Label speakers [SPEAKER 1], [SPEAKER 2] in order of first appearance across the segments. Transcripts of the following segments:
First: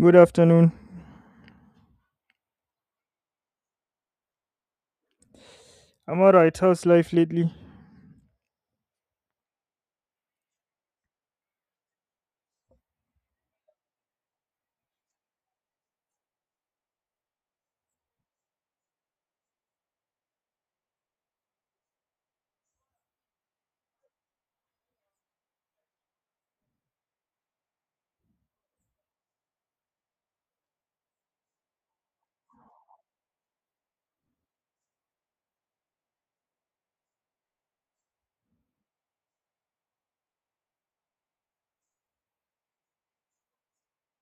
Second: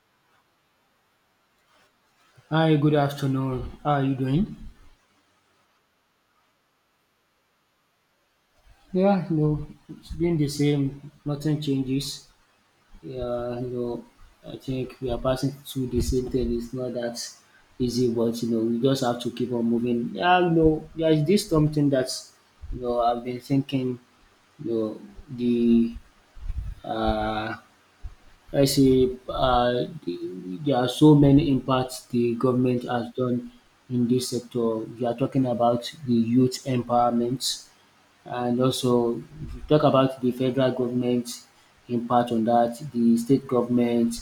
[SPEAKER 1] Good afternoon.
[SPEAKER 2] Hi, good afternoon. How are you doing?
[SPEAKER 1] I'm alright. How's life lately?
[SPEAKER 2] Yeah, you know, it's been the same. Nothing changes. Yeah, you know, I think we are passing through the same thing. It's not that easy, but you know, we just have to keep on moving. Yeah, you know, there is this something that you know I've been thinking. You know, the uh, I say there are so many impacts the government has done in this sector. We are talking about the youth empowerment, and also if you talk about the federal government impact on that, the state government,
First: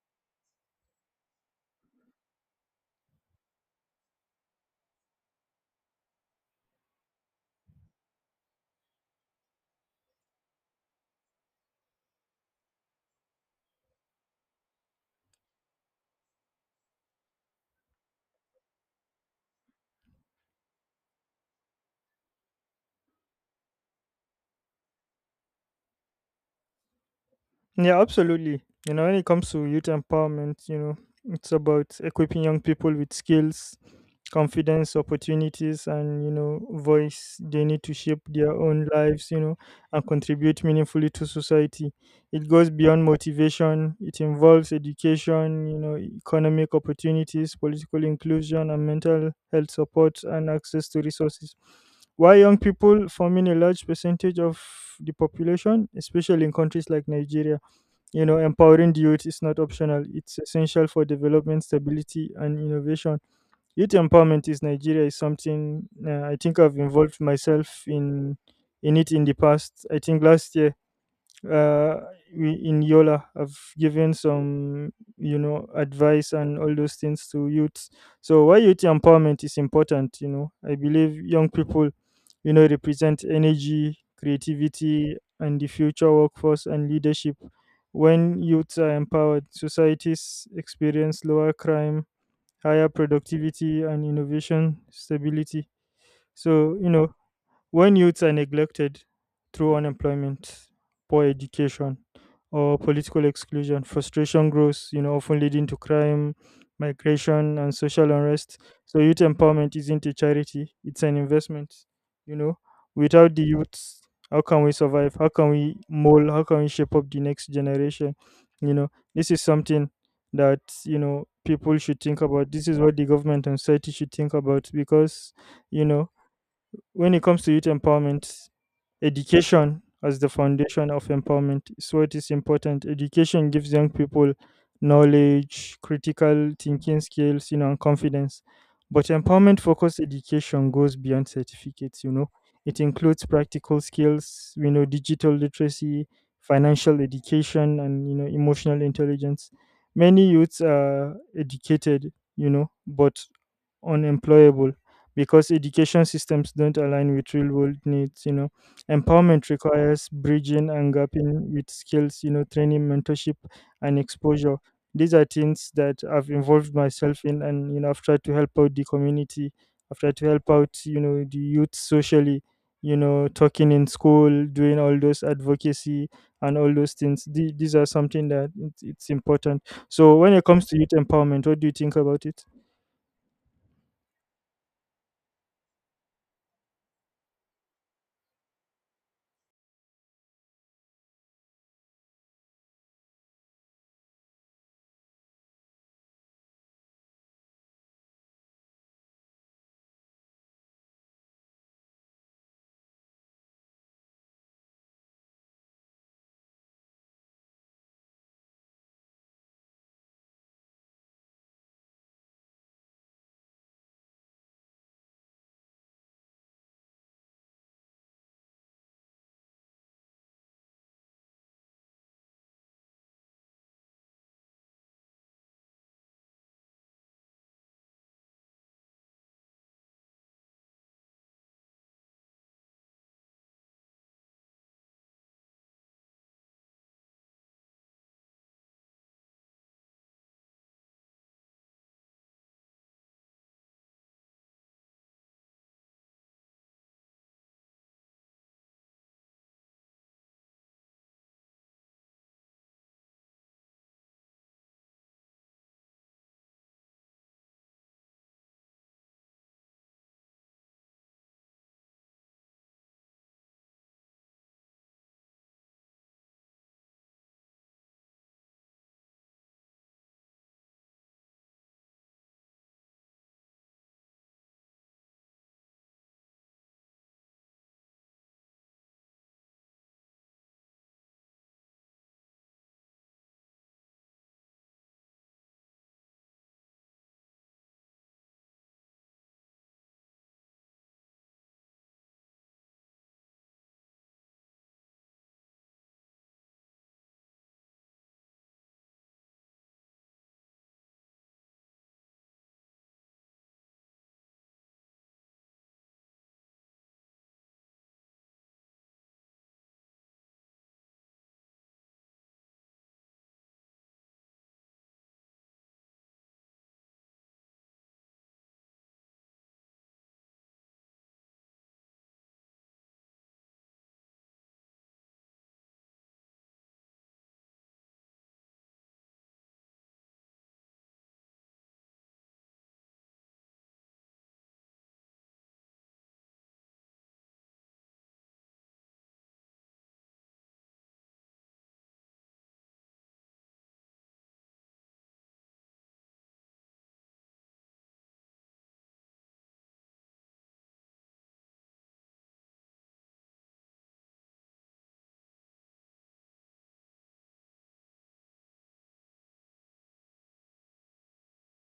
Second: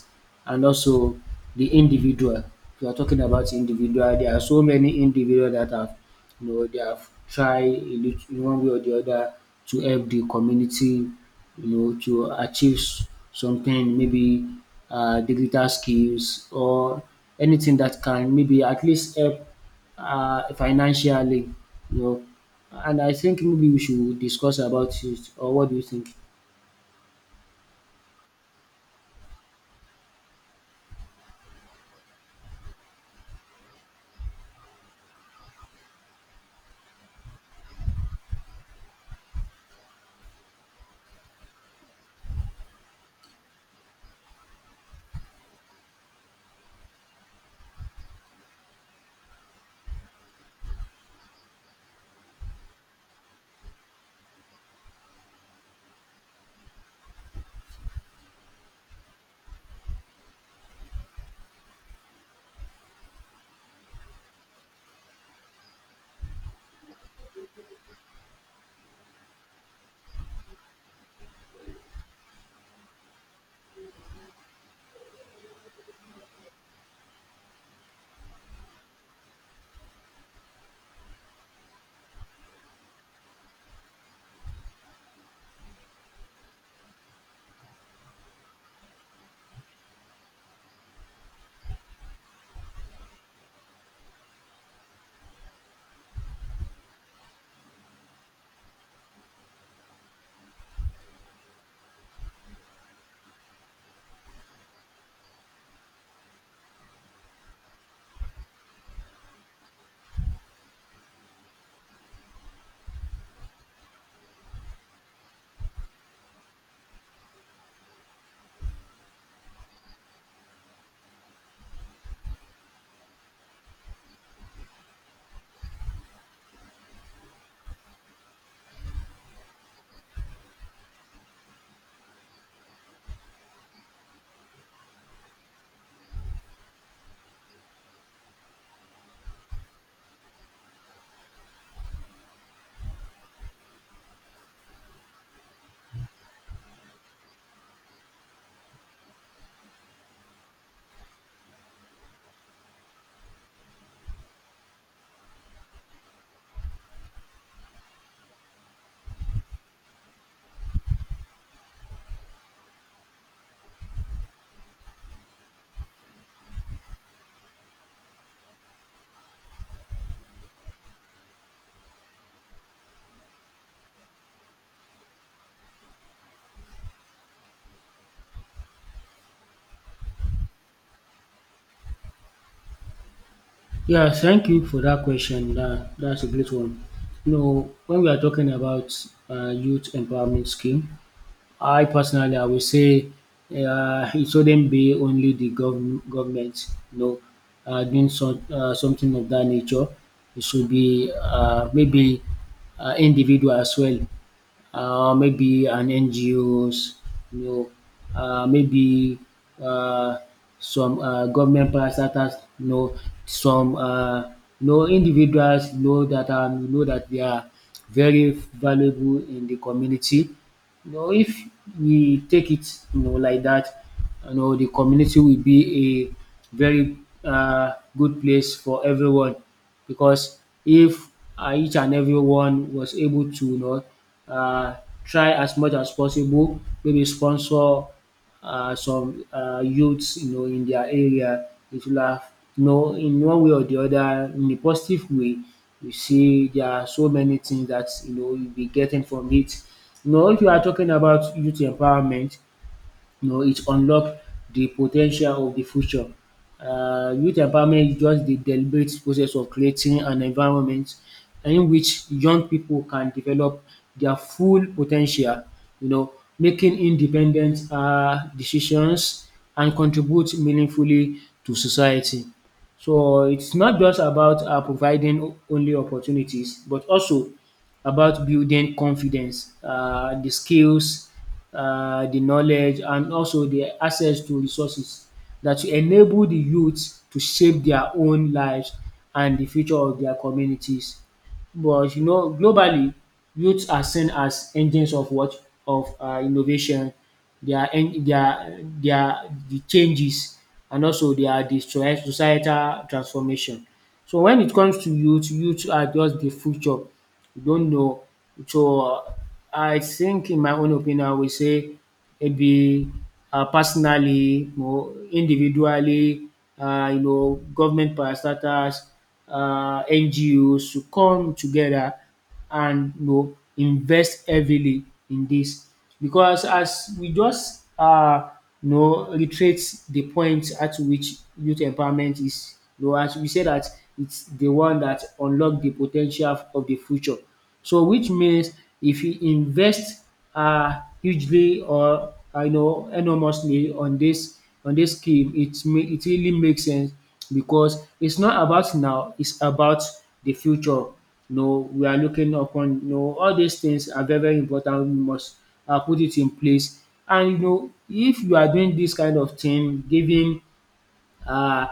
[SPEAKER 2] and also the individual. If you are talking about individual, there are so many individual that have, you know, they have tried in in one way or the other to help the community, you know, to achieve something, maybe digital skills or anything that can maybe at least help financially, you know. And I think maybe we should discuss about it, or what do you think?
[SPEAKER 1] Yeah, absolutely. You know, when it comes to youth empowerment, you know, it's about equipping young people with skills, confidence, opportunities, and, you know, voice they need to shape their own lives, you know, and contribute meaningfully to society. It goes beyond motivation. It involves education, you know, economic opportunities, political inclusion, and mental health support, and access to resources. Why young people forming a large percentage of the population, especially in countries like Nigeria, you know, empowering the youth is not optional. It's essential for development, stability, and innovation. Youth empowerment is Nigeria is something I think I've involved myself in it, in the past. I think last year uh, we, in Yola, I've given some, you know, advice and all those things to youths. So why youth empowerment is important, you know, I believe young people, you know, represent energy, creativity, and the future workforce and leadership. When youths are empowered, societies experience lower crime, higher productivity, and innovation stability. So, you know, when youths are neglected through unemployment, poor education, or political exclusion, frustration grows, you know, often leading to crime, migration, and social unrest. So youth empowerment isn't a charity, it's an investment, you know. Without the youths, how can we survive? How can we mold? How can we shape up the next generation? You know, this is something that, you know, people should think about. This is what the government and society should think about, because, you know, when it comes to youth empowerment, education as the foundation of empowerment is what is important. Education gives young people knowledge, critical thinking skills, you know, and confidence. But empowerment focused education goes beyond certificates, you know. It includes practical skills, you know, digital literacy, financial education, and, you know, emotional intelligence. Many youths are educated, you know, but unemployable, because education systems don't align with real world needs. You know, empowerment requires bridging and gapping with skills, you know, training, mentorship, and exposure. These are things that I've involved myself in, and, you know, I've tried to help out the community. I've tried to help out, you know, the youth socially, you know, talking in school, doing all those advocacy and all those things. These are something that, it's important. So when it comes to youth empowerment, what do you think about it?
[SPEAKER 2] Yeah, thank you for that question. That's a great one. You know, when we are talking about youth empowerment scheme, I personally, I would say it shouldn't be only the government, you know, doing so, something of that nature. It should be maybe individual as well, maybe an NGOs, you know, maybe uh, some government parastatals, you know, some you know individuals you know that they are very valuable in the community, you know, if we take it you know like that, you know the community will be a very good place for everyone, because if each and everyone was able to you know uh, try as much as possible, maybe sponsor some youths you know in their area, it will have you know in one way or the other in a positive way. You see there are so many things that you know you'll be getting from it. You know, if you are talking about youth empowerment, you know, it unlock the potential of the future. Youth empowerment is just the deliberate process of creating an environment in which young people can develop their full potential, you know, making independent decisions and contribute meaningfully to society. So it's not just about providing only opportunities, but also about building confidence, the skills, the knowledge, and also the access to resources that will enable the youth to shape their own lives and the future of their communities. But you know, globally, youths are seen as engines of what of innovation. They are en- they are they are the changes, and also they are the societal transformation. So when it comes to youth are just the future you don't know. So, I think in my own opinion, I would say maybe personally, you know, individually, you know, government parastatals, NGOs should come together and you know invest heavily in this, because as we just you know reiterate the point at which youth empowerment is, you know, as we say that it's the one that unlock the potential of the future. So which means if you invest hugely or I know enormously on this, on this scheme, it it really makes sense, because it's not about now, it's about the future. You know, we are looking upon, you know, all these things are very important. We must put it in place. And you know, if you are doing this kind of thing, giving uh,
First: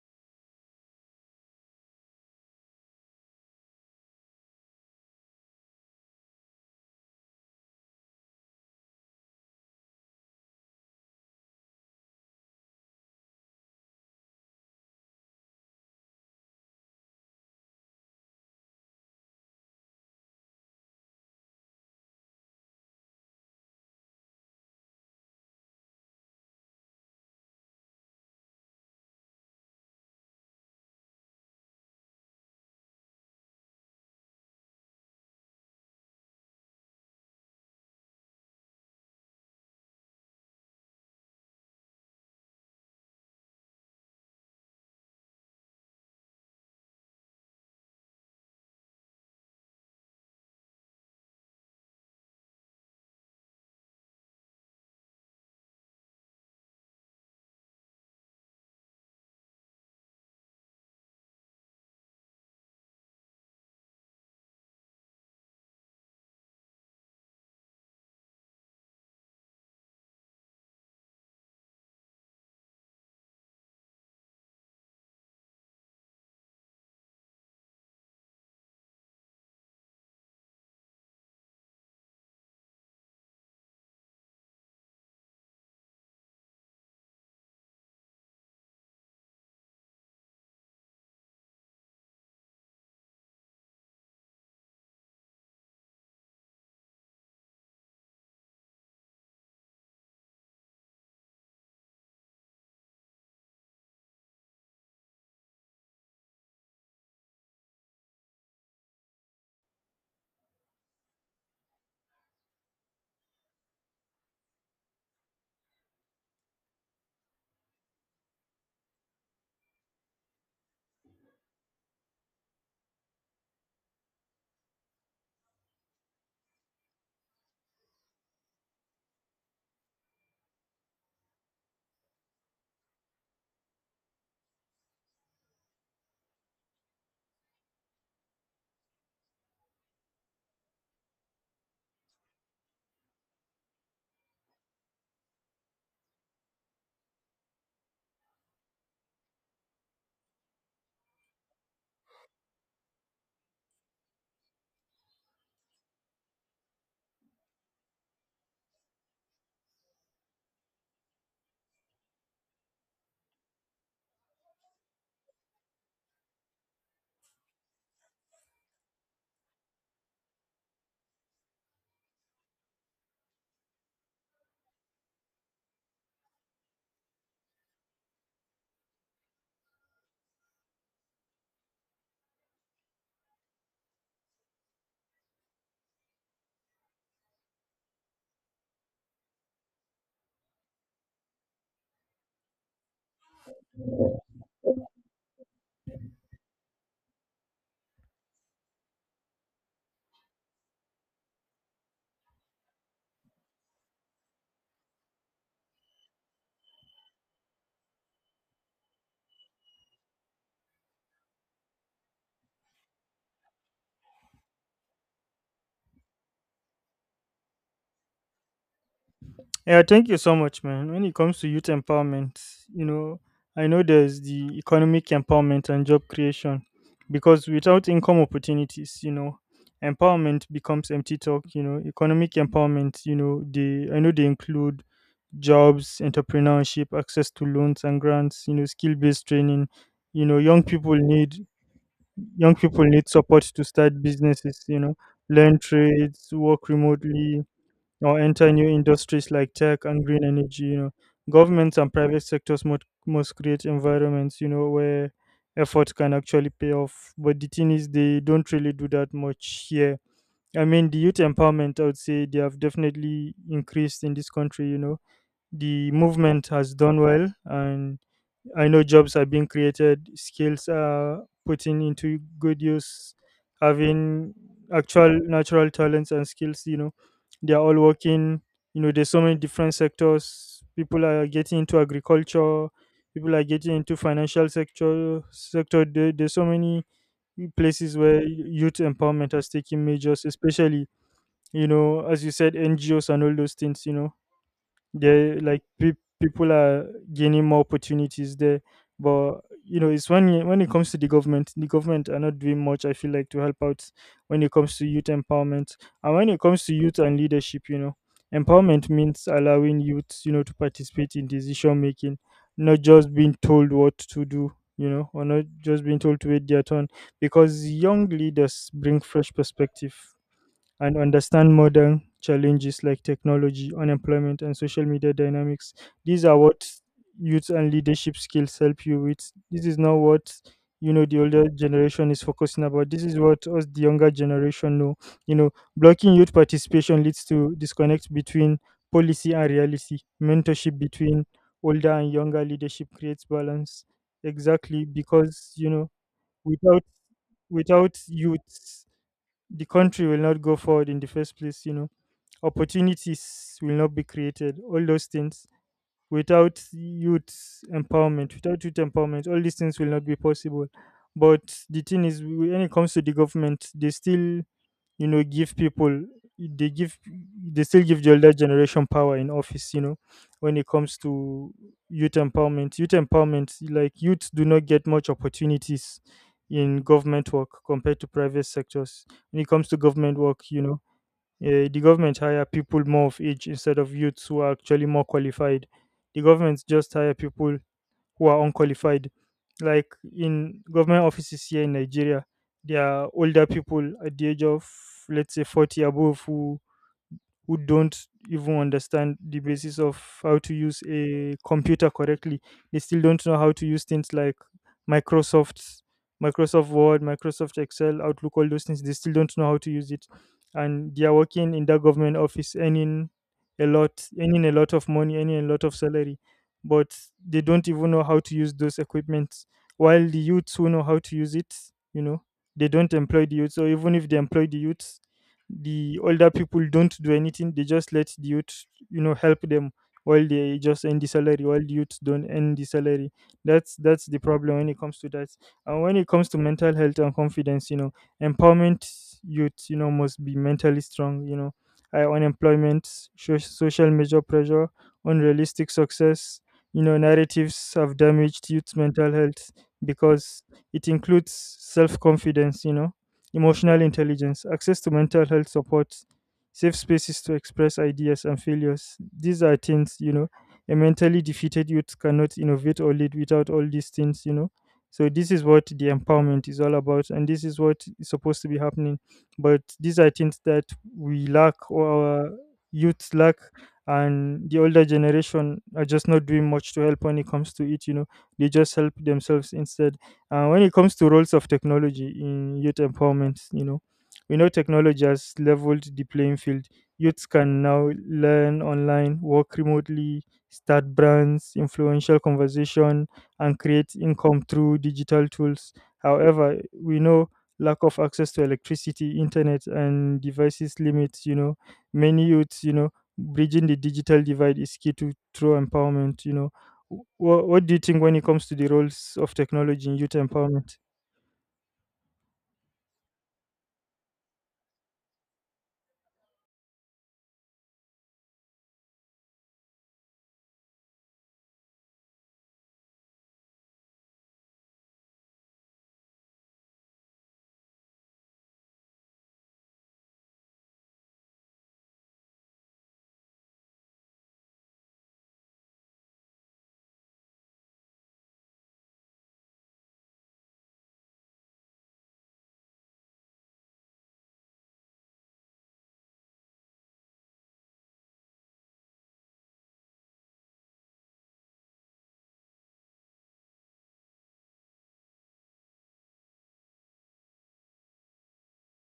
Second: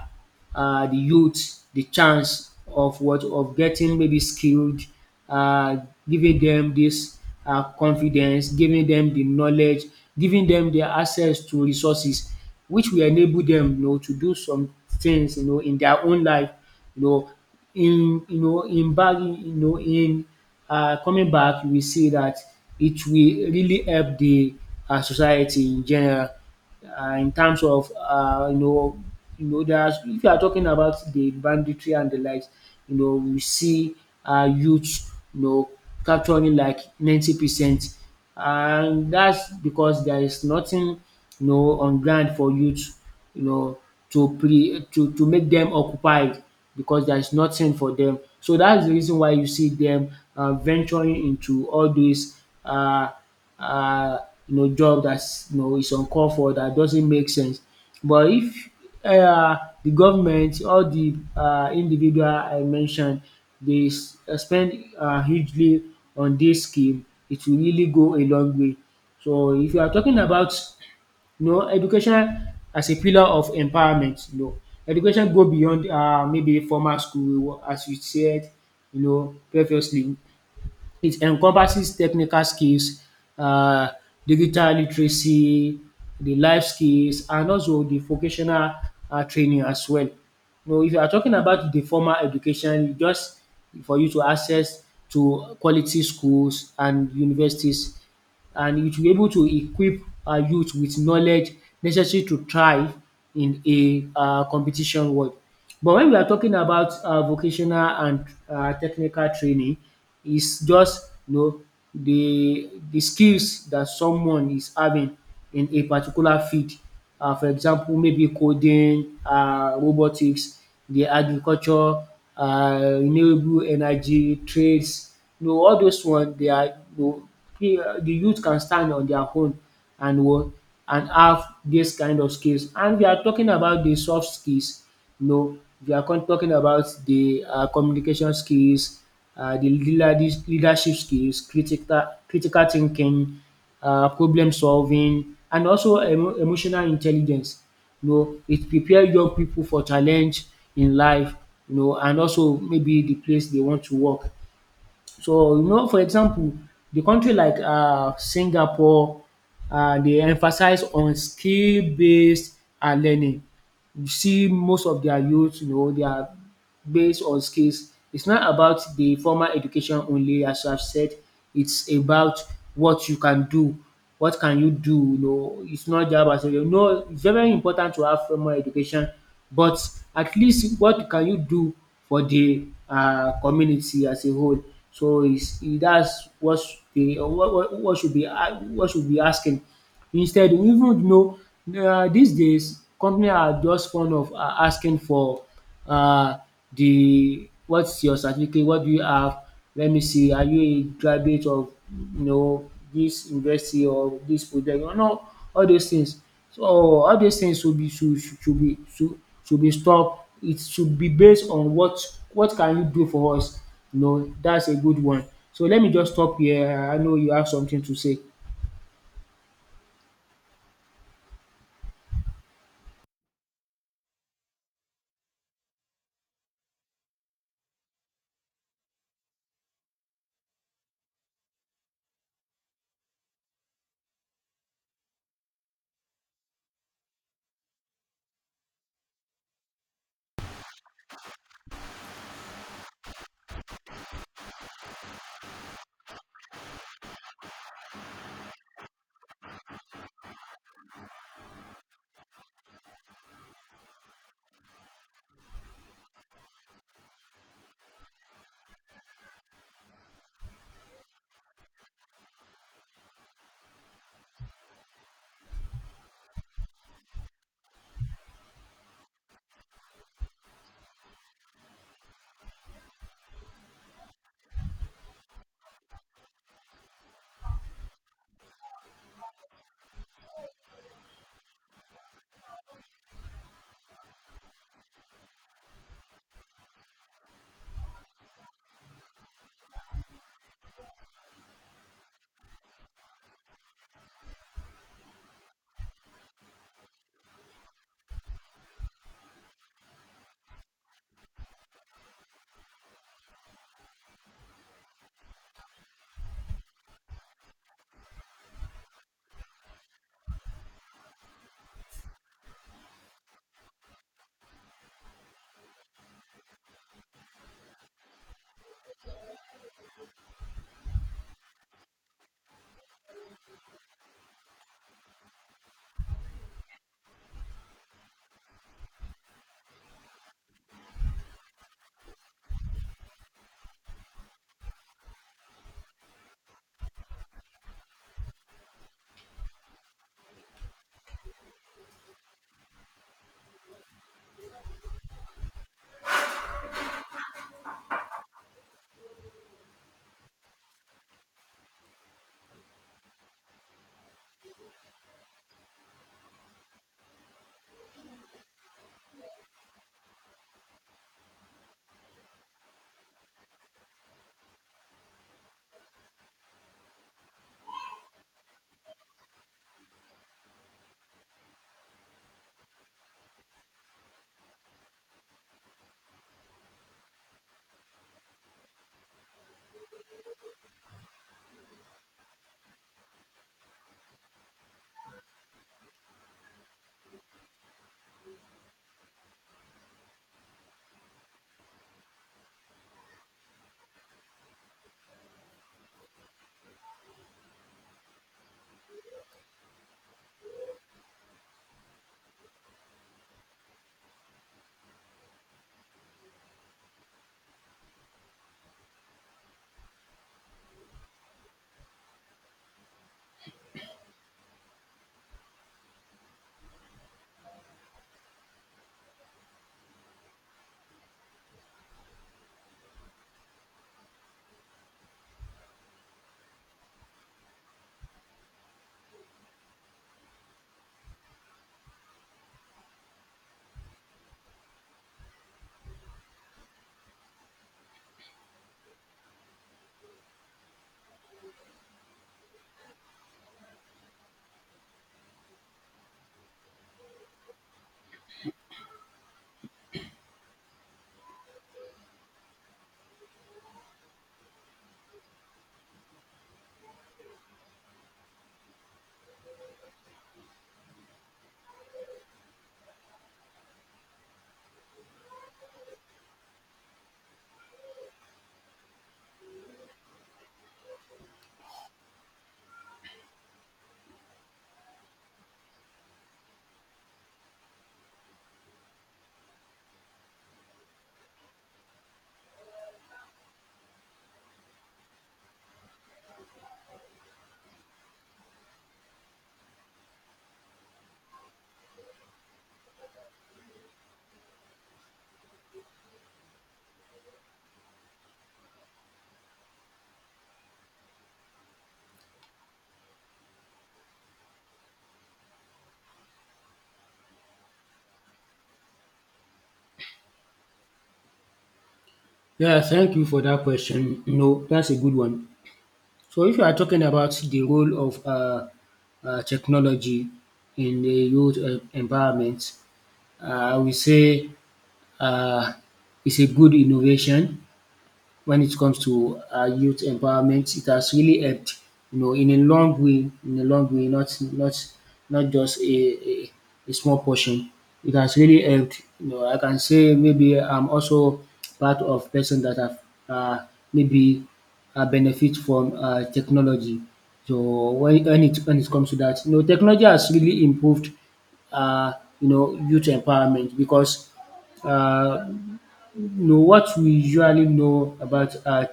[SPEAKER 2] the youth the chance of what of getting maybe skilled, uh, giving them this confidence, giving them the knowledge, giving them the access to resources, which will enable them, you know, to do some things, you know, in their own life, you know, in you know, you know, in coming back, you will see that it will really help the society in general, in terms of you know, you know there's, if you are talking about the banditry and the likes, you know we see youth you know capturing like 90%. And that's because there is nothing you know on ground for youth, you know, to pre to make them occupied, because there is nothing for them. So that's the reason why you see them venturing into all these uh, you know job that's you know is uncalled for, that doesn't make sense. But if uh the government or the individual I mentioned dey spend hugely on this scheme, it will really go a long way. So if you are talking about you know education as a pillar of empowerment, you know education go beyond maybe formal school as you said you know previously. It encompasses technical skills, um digital literacy, the life skills, and also the vocational training as well. Now if you are talking about the formal education, you just for you to access to quality schools and universities, and it will be able to equip our youth with knowledge necessary to thrive in a competition world. But when we are talking about vocational and technical training, it's just you know the skills that someone is having in a particular field. For example maybe coding, robotics, the agriculture, renewable energy, trades, you know all those one they are you know the youth can stand on their own and what and have this kind of skills. And we are talking about the soft skills, you know, we are talking about the communication skills, the leadership skills, critical thinking, problem solving, and also emotional intelligence. You know, it prepare young people for challenge in life, you know, and also maybe the place they want to work. So, you know, for example, the country like Singapore, dey emphasize on skill based learning. You see most of their youth, you know, they are based on skills. It's not about the formal education only, as I've said. It's about what you can do. What can you do? You know, it's not just about saying, no, it's very important to have formal education, but at least what can you do for the community as a whole? So that's what, the, what should be asking. Instead, we even know dis days company are just fond of asking for uh, the what's your certificate, what do you have, let me see are you a graduate of you know this university or this project, you know, all those things. So all those things should be stopped. It should be based on what can you do for us, you know, dats a good one. So let me just stop here, I know you have something to say.
[SPEAKER 1] Yeah, thank you so much, man. When it comes to youth empowerment, you know, I know there's the economic empowerment and job creation, because without income opportunities, you know, empowerment becomes empty talk. You know, economic empowerment, you know, they, I know they include jobs, entrepreneurship, access to loans and grants, you know, skill-based training. You know, young people need support to start businesses, you know, learn trades, work remotely, or enter new industries like tech and green energy. You know, governments and private sectors must create environments, you know, where effort can actually pay off. But the thing is, they don't really do that much here. I mean, the youth empowerment, I would say, they have definitely increased in this country. You know, the movement has done well, and I know jobs are being created, skills are putting into good use, having actual natural talents and skills, you know, they are all working. You know, there's so many different sectors. People are getting into agriculture, people are getting into financial sector. There's so many places where youth empowerment has taken measures, especially, you know, as you said, NGOs and all those things. You know, they like pe- people are gaining more opportunities there. But, you know, it's when it comes to the government, the government are not doing much, I feel like, to help out when it comes to youth empowerment. And when it comes to youth and leadership, you know, empowerment means allowing youth, you know, to participate in decision making, not just being told what to do, you know, or not just being told to wait their turn, because young leaders bring fresh perspective and understand modern challenges like technology, unemployment, and social media dynamics. These are what youth and leadership skills help you with. This is not what, you know, the older generation is focusing about. This is what us the younger generation know. You know, blocking youth participation leads to disconnect between policy and reality. Mentorship between older and younger leadership creates balance. Exactly, because, you know, without without youth, the country will not go forward in the first place. You know, opportunities will not be created, all those things. Without youth empowerment, all these things will not be possible. But the thing is, when it comes to the government, they still, you know, give people, they give they still give the older generation power in office. You know, when it comes to youth empowerment, like, youths do not get much opportunities in government work compared to private sectors. When it comes to government work, you know, the government hire people more of age instead of youths who are actually more qualified. The government just hire people who are unqualified. Like, in government offices here in Nigeria, there are older people at the age of, let's say, 40 above, who don't even understand the basis of how to use a computer correctly. They still don't know how to use things like Microsoft, Microsoft Word, Microsoft Excel, Outlook, all those things. They still don't know how to use it, and they are working in that government office, earning a lot of money, earning a lot of salary, but they don't even know how to use those equipments. While the youths who know how to use it, you know, they don't employ the youth. So even if they employ the youth, the older people don't do anything, they just let the youth, you know, help them, while they just earn the salary, while the youth don't earn the salary. That's the problem when it comes to that. And when it comes to mental health and confidence, you know, empowerment, youth, you know, must be mentally strong. You know, high unemployment, social measure pressure, unrealistic success, you know, narratives have damaged youth's mental health, because it includes self-confidence, you know, emotional intelligence, access to mental health support, safe spaces to express ideas and failures. These are things, you know, a mentally defeated youth cannot innovate or lead without all these things, you know. So this is what the empowerment is all about, and this is what is supposed to be happening. But these are things that we lack, or our youth lack, and the older generation are just not doing much to help when it comes to it. You know, they just help themselves instead. And when it comes to roles of technology in youth empowerment, you know, we know technology has leveled the playing field. Youths can now learn online, work remotely, start brands, influential conversation, and create income through digital tools. However, we know lack of access to electricity, internet, and devices limits, you know, many youths, you know, bridging the digital divide is key to true empowerment. You know, what do you think when it comes to the roles of technology in youth empowerment?
[SPEAKER 2] Yeah, thank you for that question. No, that's a good one. So if you are talking about the role of technology in the youth environment, uh, I would say uh, it's a good innovation when it comes to youth empowerment. It has really helped, you know, in a long way, in a long way, not just a small portion. It has really helped. You know, I can say maybe I'm also part of person that have uh, maybe benefit from technology. So when it comes to that, you know, technology has really improved, uh, you know, youth empowerment, because uh, know, what we usually know about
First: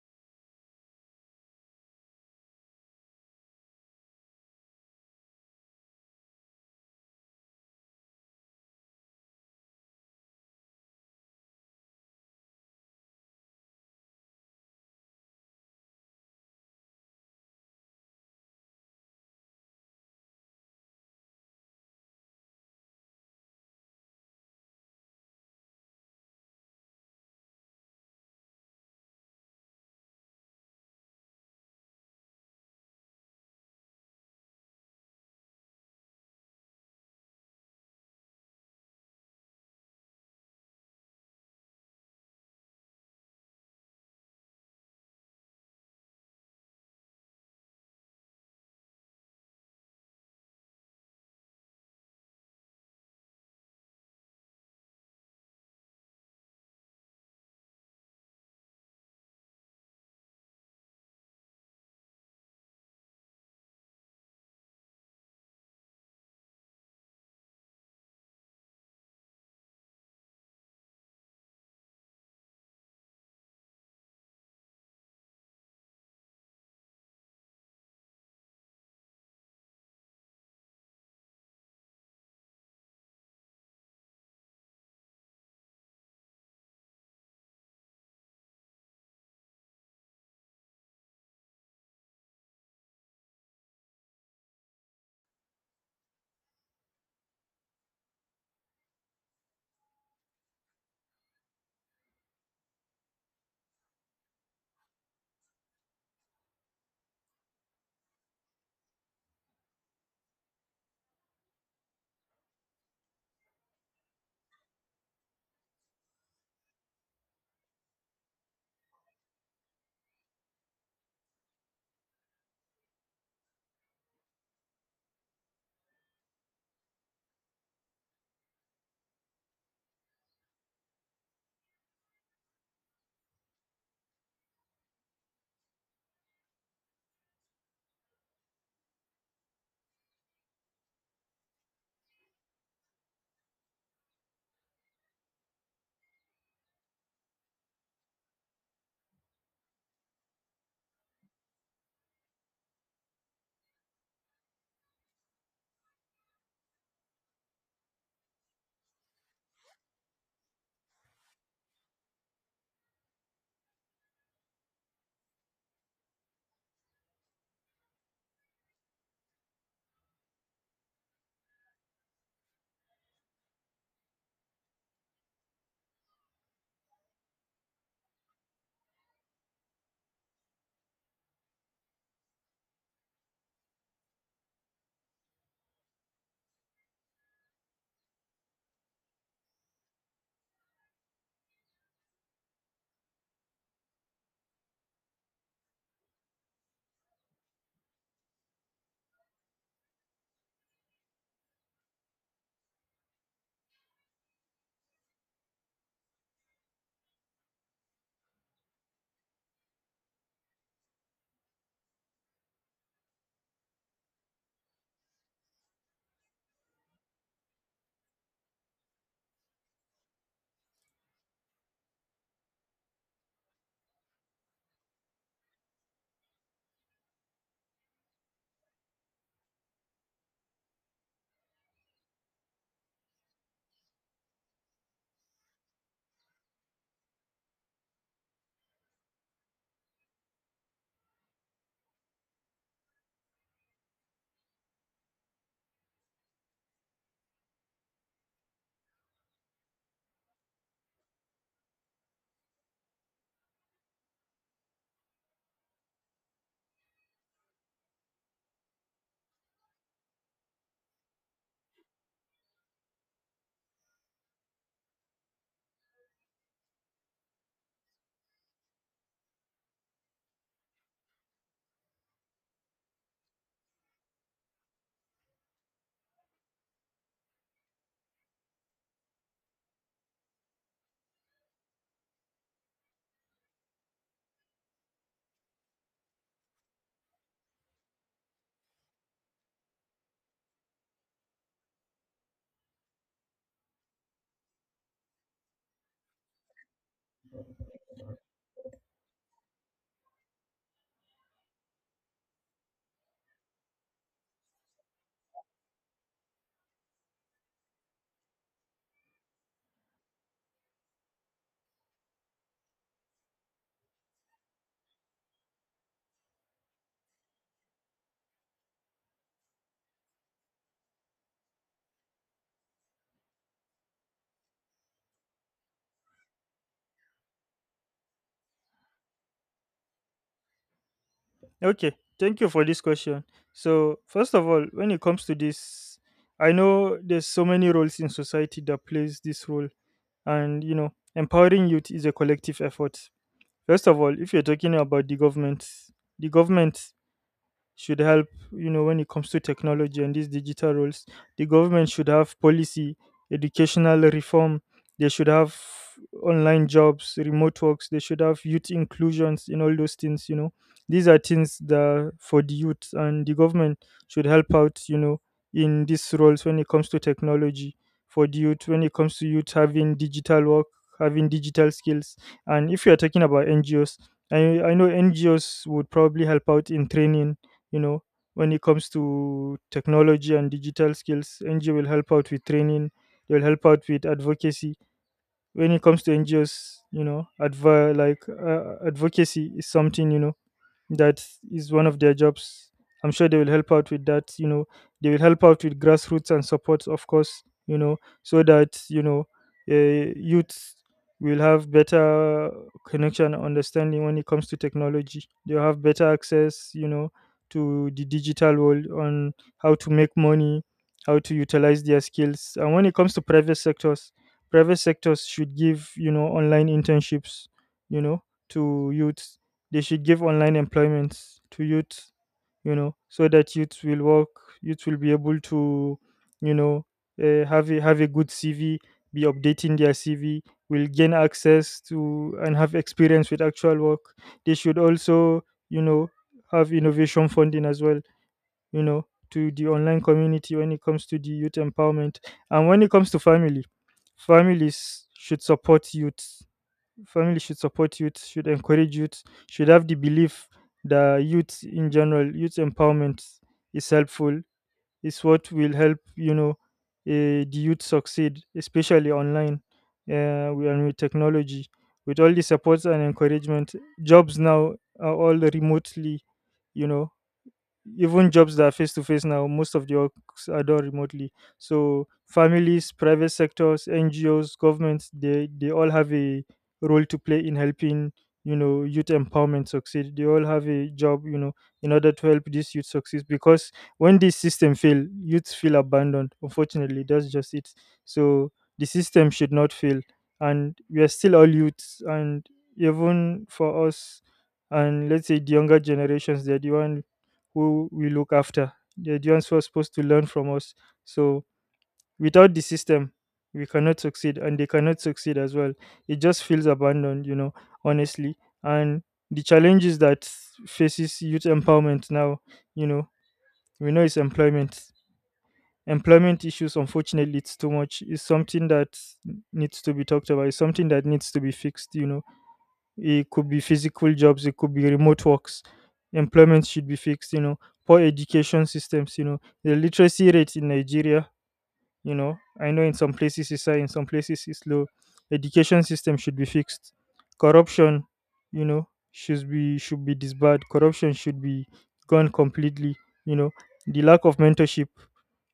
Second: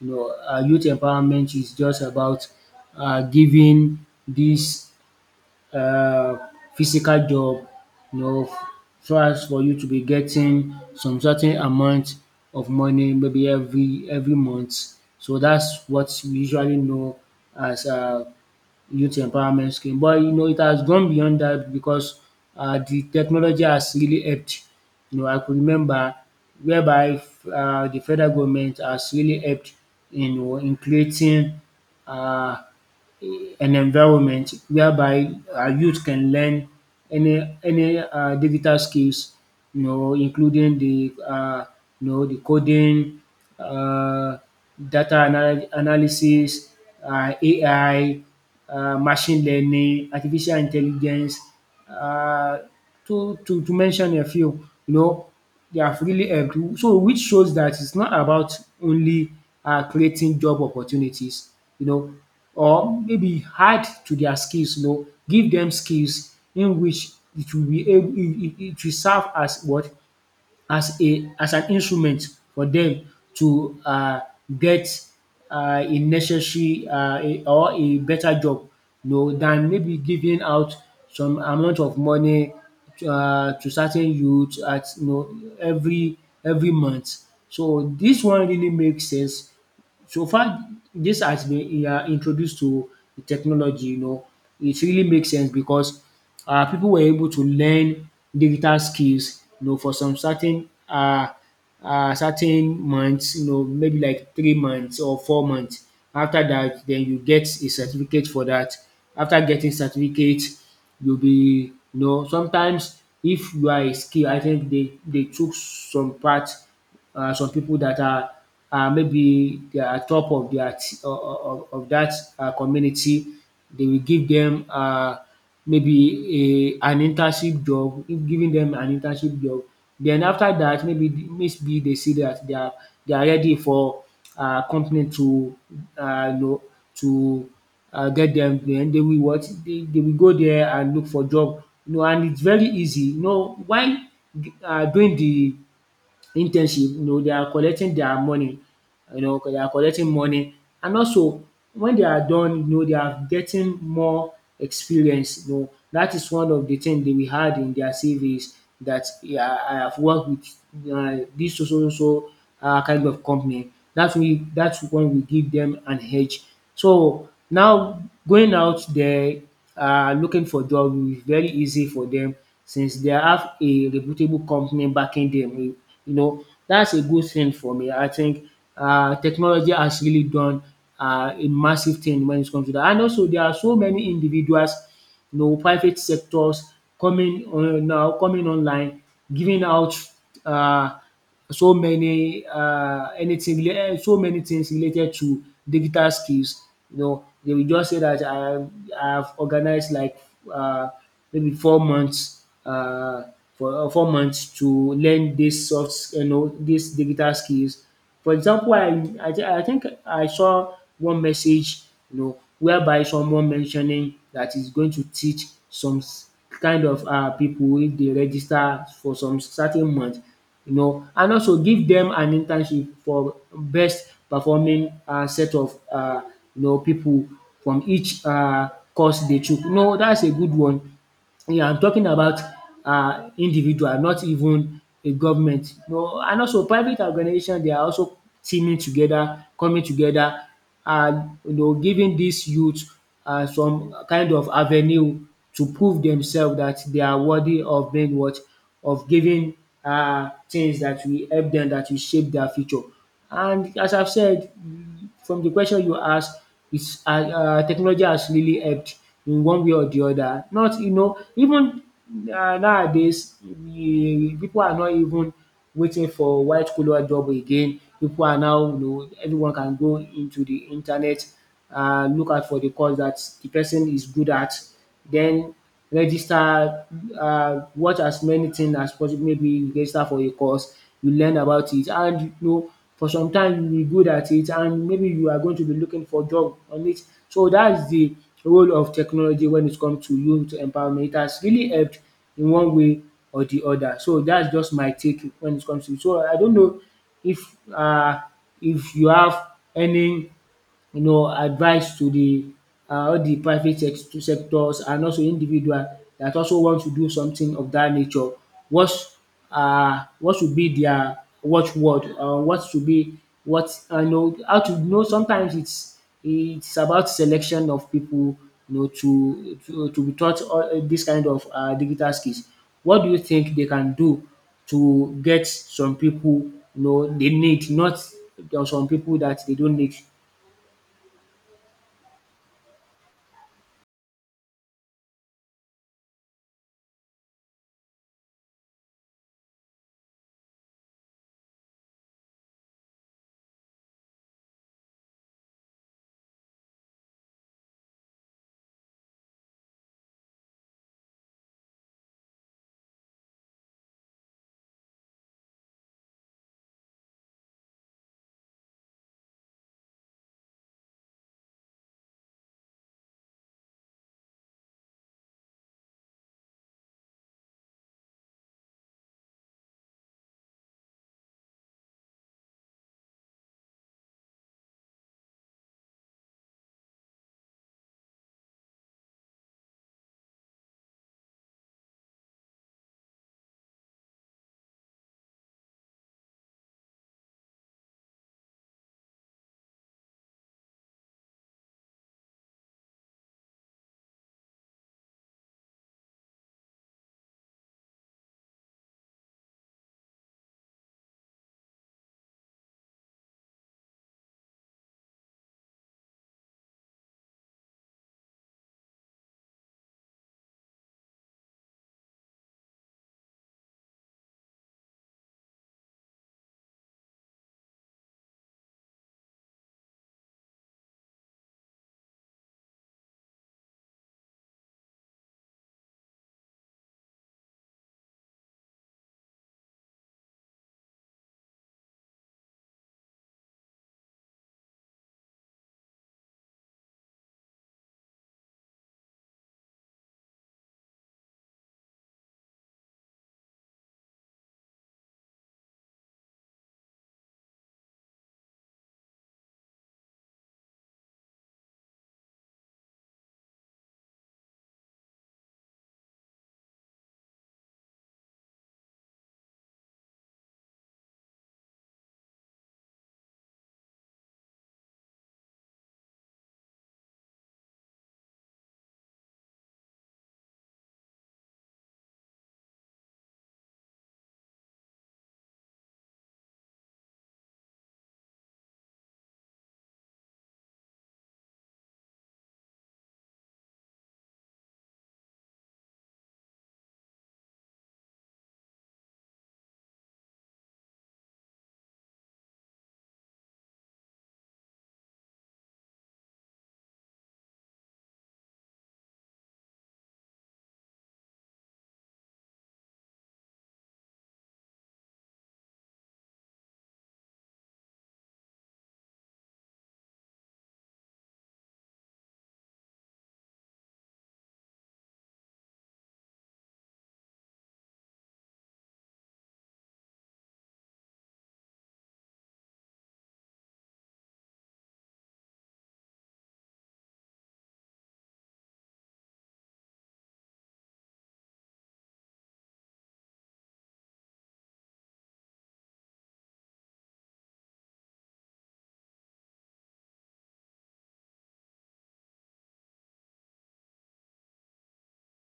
[SPEAKER 2] you know, youth empowerment is just about giving these uh, physical job, you know, so as for you to be getting some certain amount of money maybe every month. So that's what we usually know as youth empowerment scheme, but you know it has gone beyond that, because the technology has really helped. You know I could remember whereby the federal government has really helped in creating uh an environment whereby youth can learn any digital skills, you know, including the you know the coding, uh, data analysis, AI, machine learning, artificial intelligence, uh, to mention a few, you know. They have really helped. So which shows that it's not about only creating job opportunities, you know, or maybe add to their skills, you know, give them skills in which it will be able, it will serve as what as a as an instrument for them to get a necessary or a better job, you know, than maybe giving out some amount of money to certain youth at you know every month. So this one really makes sense so far. This has been you introduced to the technology, you know, it really makes sense because people were able to learn digital skills, you know, for some certain certain months, you know, maybe like 3 months or 4 months. After that, then you get a certificate for that. After getting certificate, you will be, you know, sometimes if you are a skill, I think they took some part, some people that are, maybe they are top of their of that community. They will give them, maybe a, an internship job, giving them an internship job. Then after that, maybe they see that they are ready for, company to, you know, to, get them. Then they will what, they will go there and look for job. You know, and it's very easy. You know, while, doing the internship, you know, they are collecting their money, you know, they are collecting money. And also when they are done, you know, they are getting more experience. You know, that is one of the things they we had in their CVs, that yeah, I have worked with, this so so so so, kind of company. That's we. That's one we give them an edge. So now going out there are looking for job will be very easy for them since they have a reputable company backing them. You know, that's a good thing for me. I think, technology has really done, a massive thing when it comes to that. And also, there are so many individuals, you know, private sectors coming on now, coming online, giving out. Uh, so many anything, so many things related to digital skills, you know, they will just say that I have organized like, uh maybe 4 months, for, 4 months to learn dis soft, you know, dis digital skills. For example, I think I saw one message, you know, whereby someone mentioning dat he's going to teach some kind of people if they register for some certain month, you know, and also give them an internship for best performing, set of you know people from each course they took. No, that's a good one. Yeah, I'm talking about, individual, not even a government. No, and also private organization, they are also teaming together, coming together, and, you know, giving these youth, some kind of avenue to prove themselves that they are worthy of being what, of giving, things that will help them, that will shape their future. And as I've said, from the question you asked, it's, technology has really helped in one way or the other. Not, you know, even, nowadays, the people are not even waiting for white collar job again. People are now, you know, everyone can go into the internet, look out for the course that the person is good at. Then register, watch as many things as possible. Maybe you register for a course, you learn about it, and, you know, for some time you will be good at it and maybe you are going to be looking for job on it. So that's the role of technology when it comes to youth empowerment. It has really helped in one way or the other. So that's just my take when it comes to it. So I don't know if uh if you have any, you know, advice to the, all the private sectors and also individual that also want to do something of that nature. What, what should be their watchword? What should be what I know how to know? Sometimes it's about selection of people, you know, to to be taught all this kind of digital skills. What do you think they can do to get some people, you know, they need, not there are some people that they don't need?
[SPEAKER 1] Okay, thank you for this question. So, first of all, when it comes to this, I know there's so many roles in society that plays this role, and, you know, empowering youth is a collective effort. First of all, if you're talking about the government should help, you know, when it comes to technology and these digital roles, the government should have policy, educational reform. They should have online jobs, remote works. They should have youth inclusions in all those things, you know. These are things that for the youth, and the government should help out, you know, in these roles when it comes to technology for the youth, when it comes to youth having digital work, having digital skills. And if you are talking about ngos, I know NGOs would probably help out in training, you know, when it comes to technology and digital skills, ngo will help out with training, they will help out with advocacy. When it comes to ngos, you know, like uh, advocacy is something, you know, that is one of their jobs. I'm sure they will help out with that, you know. They will help out with grassroots and support, of course, you know, so that, you know, youth will have better connection and understanding when it comes to technology. They'll have better access, you know, to the digital world, on how to make money, how to utilize their skills. And when it comes to private sectors, private sectors should give, you know, online internships, you know, to youth. They should give online employment to youth, you know, so that youth will work, youth will be able to, you know, have a good CV, be updating their CV, will gain access to and have experience with actual work. They should also, you know, have innovation funding as well, you know, to the online community when it comes to the youth empowerment. And when it comes to family, families should support youth. Family should support youth, should encourage youth, should have the belief that youth in general, youth empowerment is helpful. Is what will help, you know, the youth succeed, especially online, and with technology. With all the support and encouragement, jobs now are all remotely, you know, even jobs that are face to face now, most of the works are done remotely. So families, private sectors, NGOs, governments, they all have a role to play in helping, you know, youth empowerment succeed. They all have a job, you know, in order to help these youth succeed, because when this system fail, youths feel abandoned. Unfortunately, that's just it. So the system should not fail, and we are still all youths, and even for us, and let's say the younger generations, they're the one who we look after, the ones who supposed to learn from us. So without the system, we cannot succeed and they cannot succeed as well. It just feels abandoned, you know, honestly. And the challenges that faces youth empowerment now, you know, we know it's employment. Employment issues, unfortunately, it's too much. It's something that needs to be talked about. It's something that needs to be fixed, you know. It could be physical jobs, it could be remote works. Employment should be fixed, you know, poor education systems, you know, the literacy rate in Nigeria, you know, I know in some places it's high, in some places it's low. Education system should be fixed. Corruption, you know, should be, should be disbarred. Corruption should be gone completely, you know. The lack of mentorship,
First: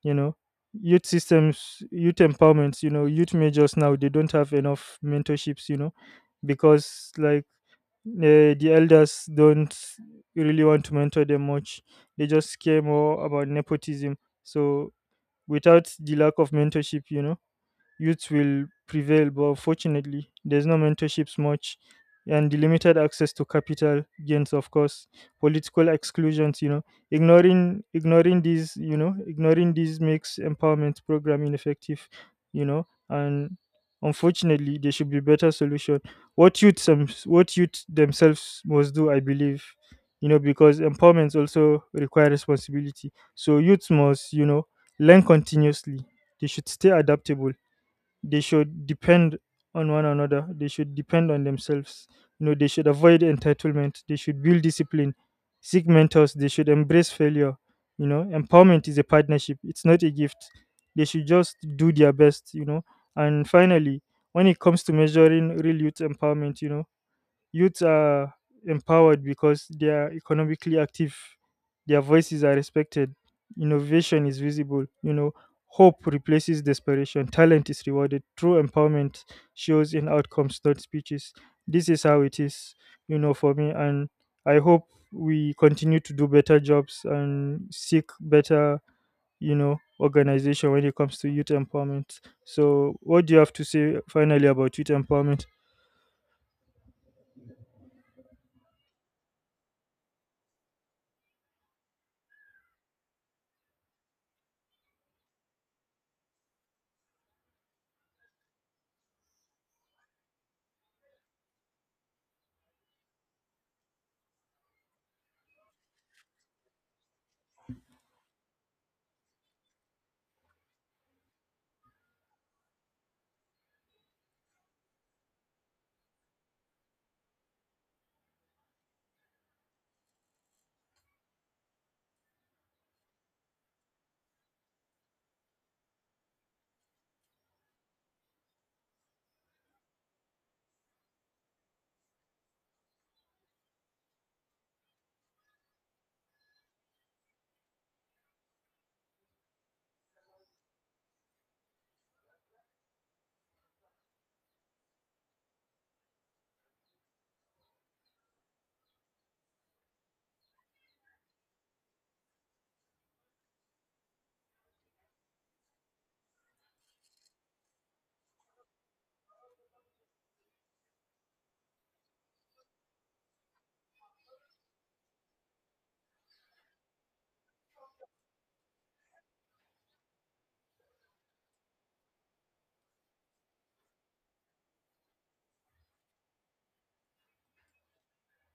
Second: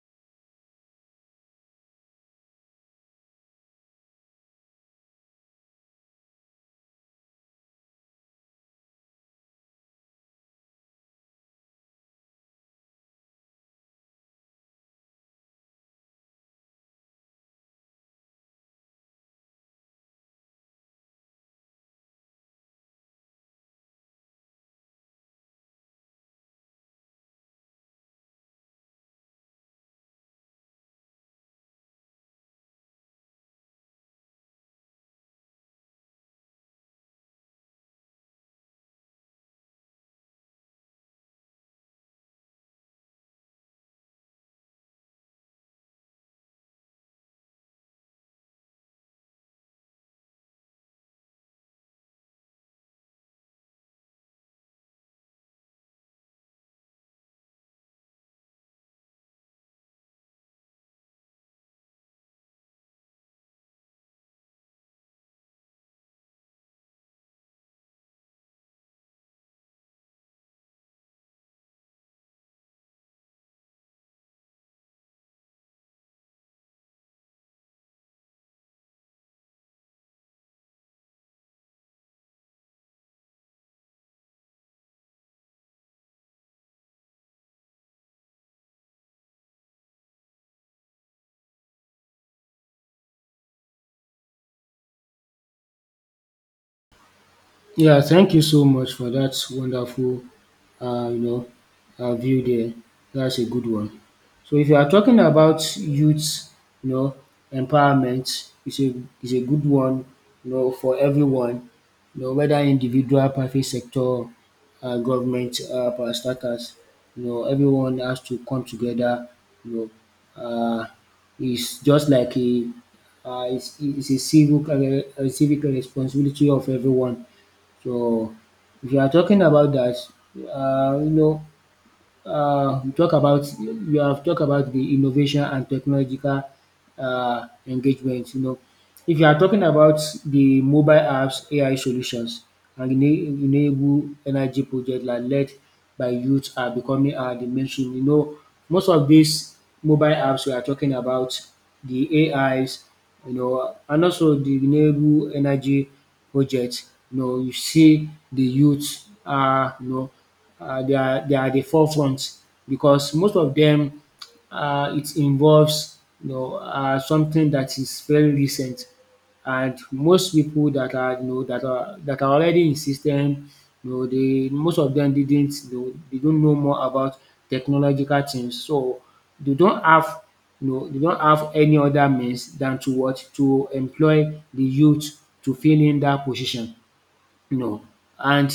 [SPEAKER 1] you know, youth systems, youth empowerments, you know, youth majors now, they don't have enough mentorships, you know, because like the elders don't really want to mentor them much. They just care more about nepotism. So without the lack of mentorship, you know? Youth will prevail, but fortunately, there's no mentorships much, and the limited access to capital gains, of course, political exclusions. You know, ignoring these, you know, ignoring these makes empowerment program ineffective. You know, and unfortunately, there should be better solution. What youth, some, what youth themselves must do, I believe, you know, because empowerment also require responsibility. So youth must, you know, learn continuously. They should stay adaptable, they should depend on one another, they should depend on themselves, you know. They should avoid entitlement, they should build discipline, seek mentors, they should embrace failure, you know. Empowerment is a partnership, it's not a gift. They should just do their best, you know. And finally, when it comes to measuring real youth empowerment, you know, youths are empowered because they are economically active, their voices are respected, innovation is visible, you know, hope replaces desperation, talent is rewarded. True empowerment shows in outcomes, not speeches. This is how it is, you know, for me. And I hope we continue to do better jobs and seek better, you know, organization when it comes to youth empowerment. So what do you have to say finally about youth empowerment?
[SPEAKER 2] Yeah, thank you so much for that wonderful, you know, view there. That's a good one. So if you are talking about youth, you know, empowerment is a, is a good one, you know, for everyone, you know, whether individual, private sector, government, power stackers, you know, everyone has to come together, you know, it's just like a, it's a civic, a civic responsibility of everyone. So if you are talking about that, you know, you talk about, you have talk about the innovation and technological engagement, you know. If you are talking about the mobile apps, AI solutions and enable energy project like led by youth are becoming the mainstream. You know, most of these mobile apps we are talking about, the AIs, you know, and also the renewable energy project, you know, you see the youth are, you know, are they are at the forefront because most of them, it involves, you know, something that is very recent, and most people that are, you know, that are already in system, you know, they, most of them didn't, you know, they don't know more about technological things. So they don't have, you know, they don't have any other means than to what, to employ the youth to fill in that position, you know. And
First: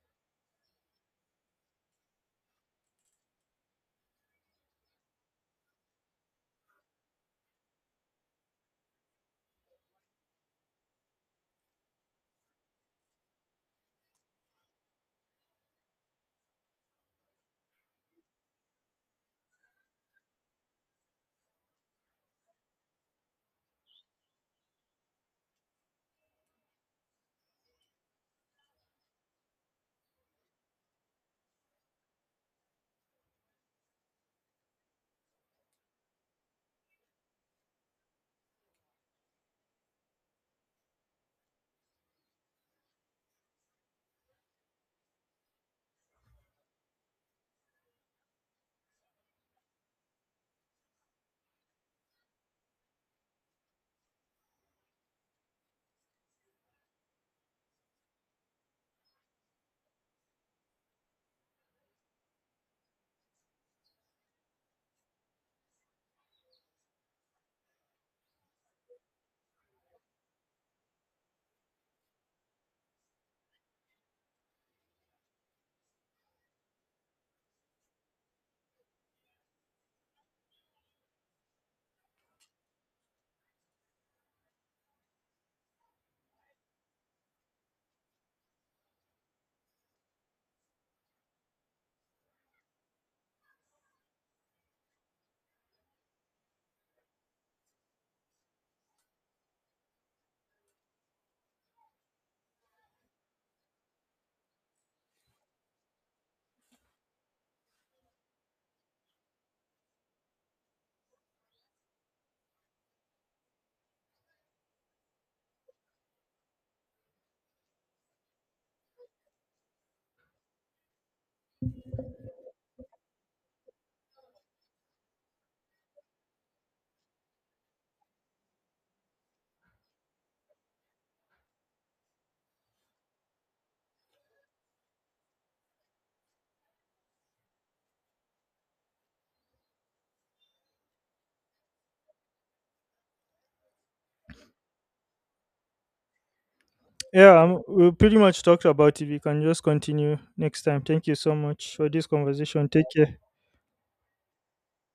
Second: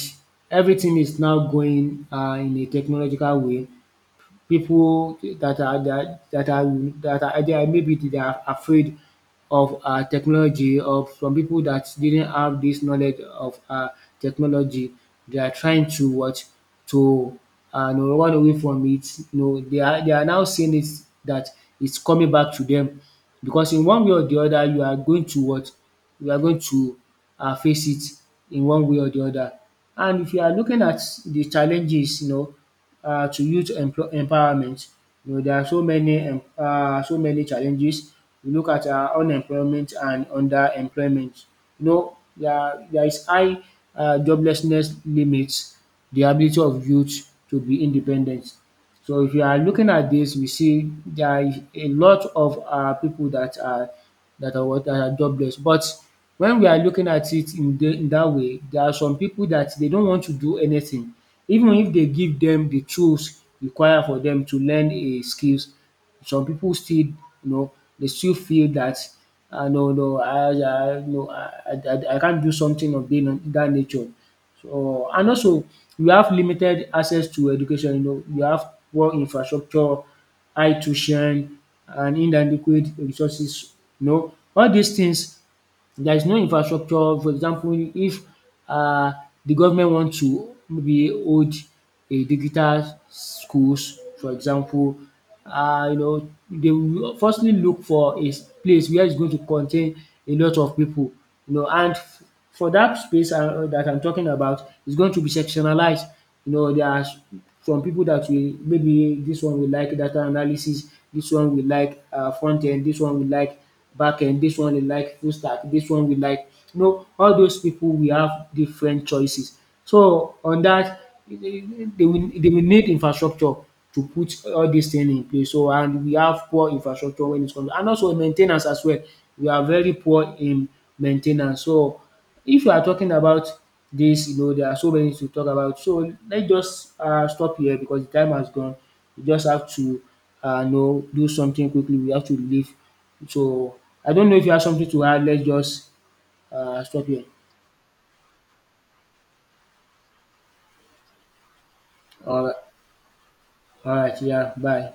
[SPEAKER 2] everything is now going in a technological way. People that are that are that are either maybe they are afraid of, technology, or from people that didn't have this knowledge of, technology. They are trying to what, to, no, run away from it. No, they are, they are now seeing it that it's coming back to them, because in one way or the other you are going to what, you are going to, face it in one way or the other. And if you are looking at the challenges, you know, to youth employ empowerment. You know, there are so many so many challenges. You look at unemployment and underemployment. You know, there is high joblessness limits the ability of youth to be independent. So if you are looking at this, we see there is a lot of people that are what that are jobless. But when we are looking at it in the, in that way, there are some people that they don't want to do anything. Even if they give them the tools required for them to learn a skills, some people still, you know, they still feel that, ah, no no, I I no, I can't do something of being of that nature. So, and also we have limited access to education, you know, we have poor infrastructure, high tuition, and inadequate resources, you know. All these things, there is no infrastructure. For example, if um the government want to maybe hold a digital schools, for example, you know, they will firstly look for a place where is going to contain a lot of pipu, you know, and for dat space, dat I'm talking about is going to be sectionalized. You know, there are some pipu dat will maybe dis one will like data analysis, dis one will like front end, dis one will like backend, this one dey like full stack, this one we like, you know, all those people will have different choices. So on dat, they, they will need infrastructure to put all dis thing in place. So, and we have poor infrastructure when it comes, and also main ten ance as well. We are very poor in main ten ance. So if you are talking about this, you know, there are so many to talk about. So let's just stop here because the time has gone. We just have to, you know, do something quickly. We have to leave. So, I don't know if you have something to add, let's just stop here.
[SPEAKER 1] Yeah, we pretty much talked about it. We can just continue next time. Thank you so much for this
[SPEAKER 2] Alright,
[SPEAKER 1] conversation. Take care.
[SPEAKER 2] alright, yeah, bye.